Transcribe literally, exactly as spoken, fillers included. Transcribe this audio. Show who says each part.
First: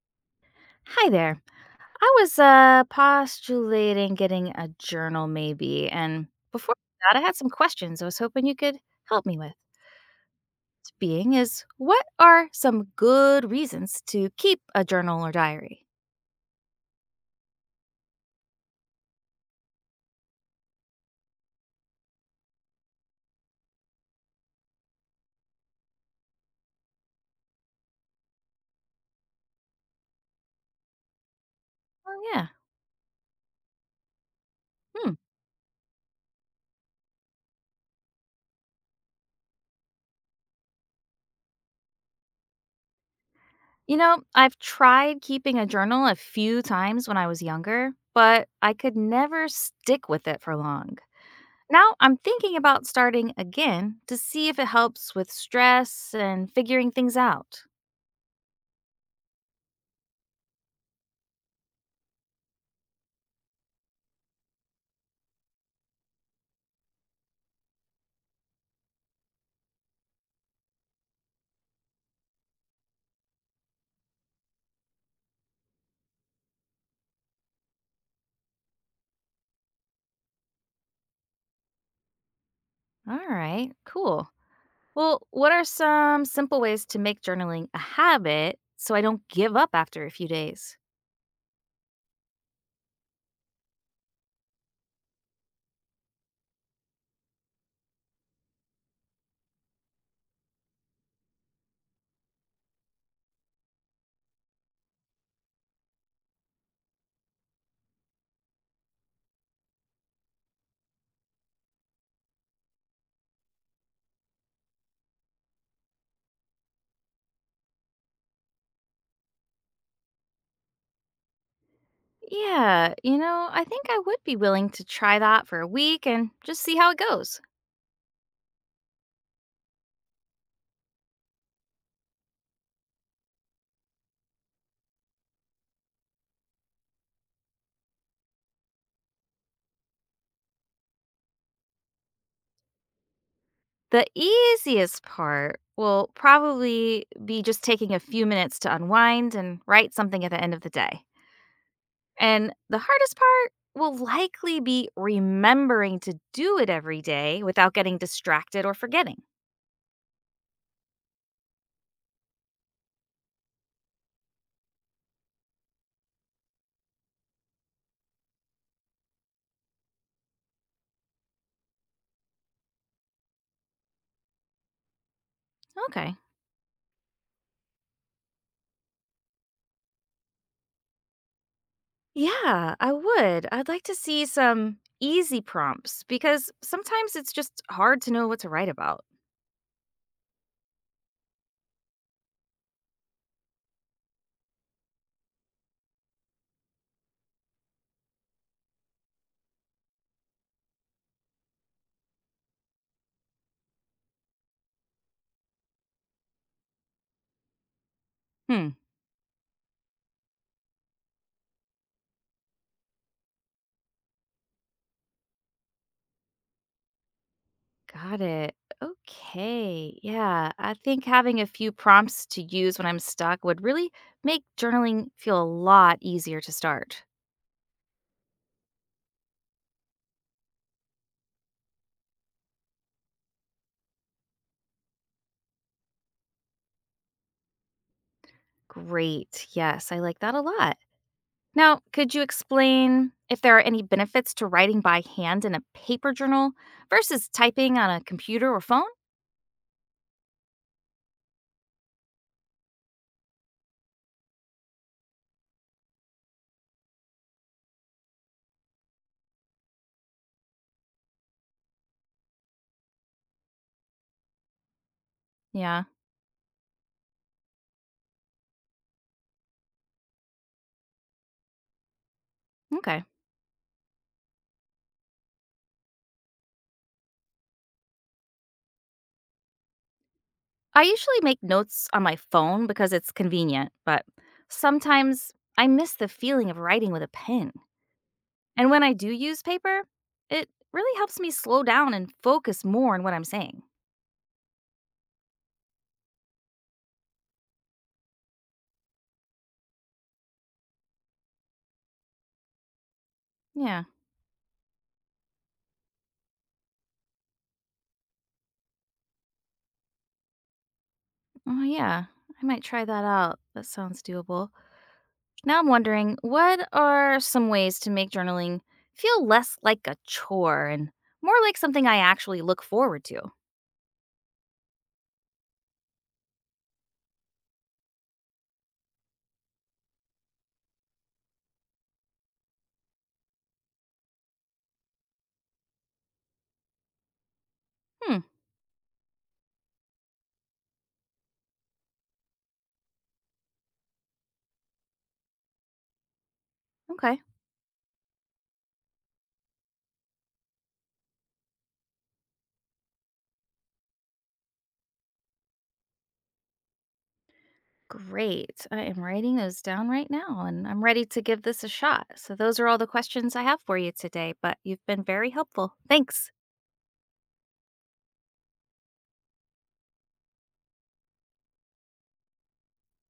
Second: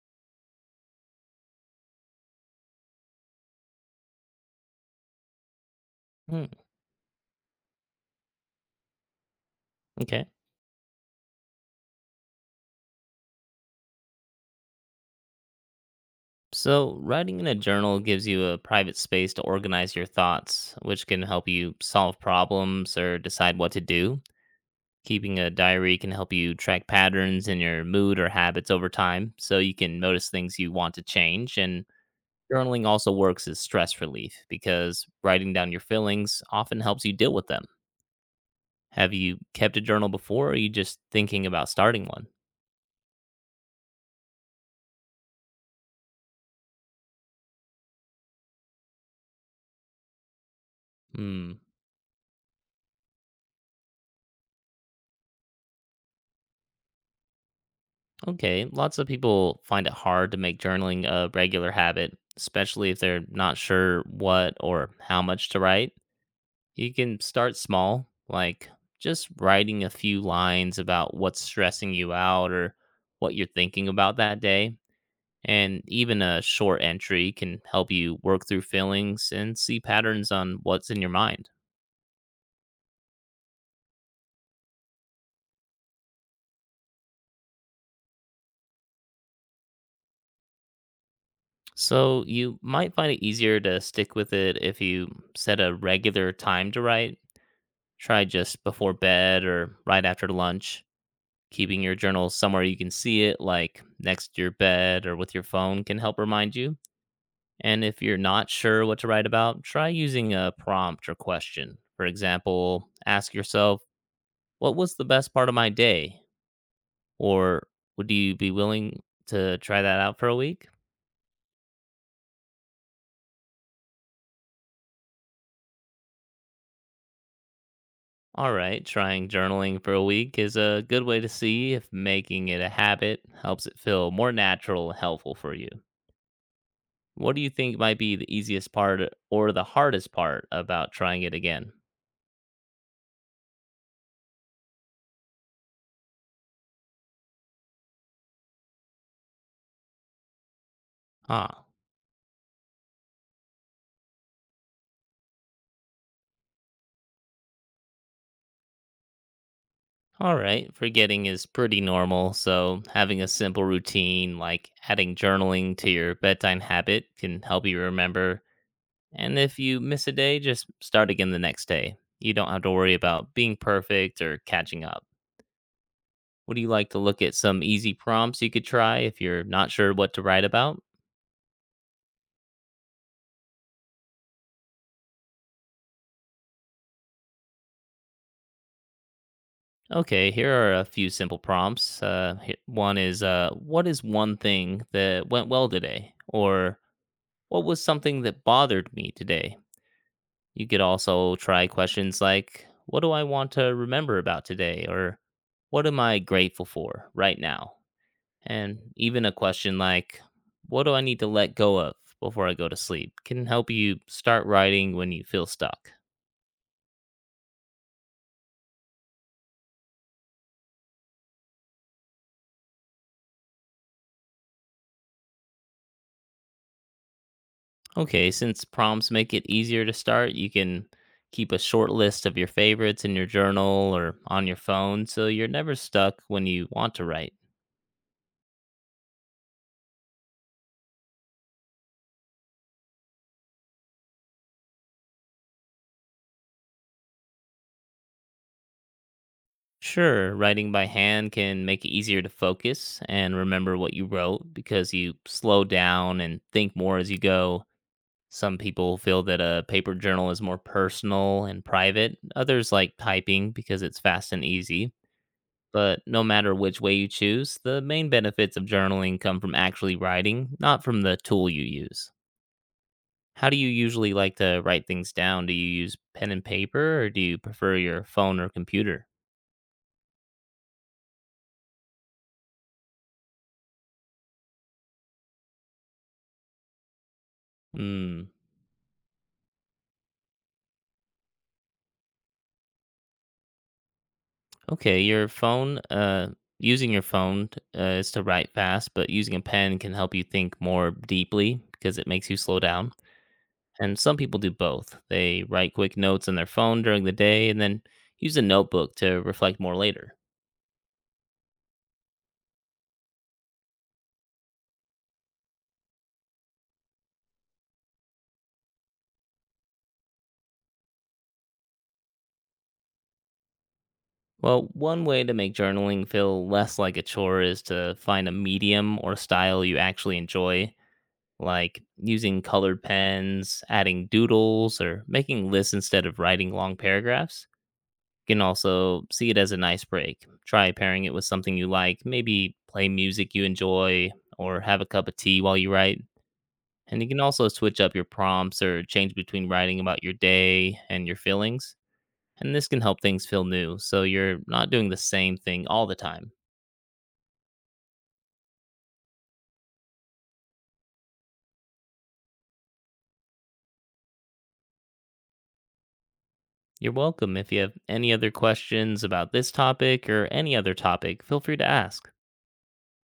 Speaker 1: Hi there. I was uh, postulating getting a journal, maybe. And
Speaker 2: Hmm,
Speaker 1: before that, I had some questions I was hoping you could help me with.
Speaker 2: okay.
Speaker 1: Being is what are some good reasons to keep a journal or diary?
Speaker 2: So, writing in a journal gives you a private space to organize your thoughts, which can help you solve problems or decide what to do. Keeping a diary can help you track patterns in your mood or habits over time, so you can notice things you want to change. And
Speaker 1: Oh, yeah.
Speaker 2: journaling also works as stress relief because
Speaker 1: Hmm.
Speaker 2: writing down your feelings often helps you deal with them. Have you kept a journal before, or are you just thinking about starting one?
Speaker 1: You know, I've tried keeping a journal a few times when I was younger, but I could never stick with it for long.
Speaker 2: Hmm.
Speaker 1: Now I'm thinking about starting again to see if it helps with stress and figuring things out.
Speaker 2: Okay, lots of people find it hard to make journaling a regular habit, especially if they're not sure what or how much to write. You can start small, like just writing a few lines about what's stressing you out or what you're thinking about that day. And even a short entry can help you work through feelings and see patterns on what's in your mind.
Speaker 1: All right, cool. Well, what are some simple ways to make journaling a habit so I don't give up after a few days?
Speaker 2: So you might find it easier to stick with it if you set a regular time to write. Try just before bed or right after lunch. Keeping your journal somewhere you can see it, like next to your bed or with your phone, can help remind you. And if you're not sure what to write about, try using a prompt or question. For example, ask yourself, what was the best part of my day? Or would you be willing to try that out for a week?
Speaker 1: Yeah, you know, I think I would be willing to try that for a week and just see how it goes.
Speaker 2: All right, trying journaling for a week is a good way to see if making it a habit helps it feel more natural and helpful for you. What do you think might be the easiest part or the hardest part about trying it again?
Speaker 1: The easiest part will probably be just taking a few minutes to unwind and write something at the end of the day.
Speaker 2: Ah,
Speaker 1: And the hardest part will likely be remembering to do it every day without getting distracted or forgetting.
Speaker 2: all right. Forgetting is pretty normal, so having a simple routine like adding journaling to your bedtime habit can help you remember. And if you miss a day, just start again the next day. You don't have to worry about being perfect or catching up.
Speaker 1: Okay.
Speaker 2: Would you like to look at some easy prompts you could try if you're not sure what to write about?
Speaker 1: Yeah, I would. I'd like to see some easy prompts because sometimes it's just hard to know what to write about.
Speaker 2: Okay, here are a few simple prompts. Uh, he- one is uh, what is one thing that went well today? Or what was something that bothered me today? You could also try questions like, what do I want to remember about today? Or what am I grateful for right now?
Speaker 1: Hmm.
Speaker 2: And even a question like, what do I need to let go of before I go to sleep, can help you start writing when you feel stuck.
Speaker 1: Got it. Okay. Yeah, I think having a few prompts to use when I'm stuck would really make journaling feel a lot easier to start.
Speaker 2: Okay, since prompts make it easier to start, you can keep a short list of your favorites in your journal or on your phone so you're never stuck when you want to write.
Speaker 1: Great. Yes, I like that a lot. Now, could you explain if there are any benefits to writing by hand in a paper journal versus typing on a computer or phone?
Speaker 2: Sure, writing by hand can make it easier to focus and remember what you wrote because you slow down and think more as you go. Some people feel that a paper journal is more personal and private, others like typing because it's fast and easy.
Speaker 1: Yeah.
Speaker 2: But no matter which way you choose, the main benefits of journaling come from actually writing, not from the tool you use.
Speaker 1: Okay.
Speaker 2: How do you usually like to write things down? Do you use pen and paper or do you prefer your phone or computer?
Speaker 1: I usually make notes on my phone because it's convenient, but sometimes I miss the feeling of writing with a pen.
Speaker 2: Mm,
Speaker 1: And when I do use paper, it really helps me slow down and focus more on what I'm saying.
Speaker 2: okay, your phone, uh, using your phone t- uh, is to write fast, but using a pen can help you think more deeply because it makes you slow down.
Speaker 1: Yeah.
Speaker 2: And some people do both. They write quick notes on their phone during the day and then use a notebook to reflect more later.
Speaker 1: Oh, yeah. I might try that out. That sounds doable. Now I'm wondering what are some ways to make journaling feel less like a chore and more like something I actually look forward to?
Speaker 2: Well, one way to make journaling feel less like a chore is to find a medium or style you actually enjoy, like using colored pens, adding doodles, or making lists instead of writing long paragraphs.
Speaker 1: Hmm.
Speaker 2: You can also see it as a nice break. Try pairing it with something you like, maybe play music you enjoy, or have a cup of tea while you write. And you
Speaker 1: Okay.
Speaker 2: can also switch up your prompts or change between writing about your day and your feelings. And this can help things feel new, so you're not doing the same thing all the time.
Speaker 1: Great. I am writing those down right now and I'm ready to give this a shot. So, those are all the questions I have for you today, but you've been very helpful. Thanks.
Speaker 2: You're welcome. If you have any other questions about this topic or any other topic, feel free to ask.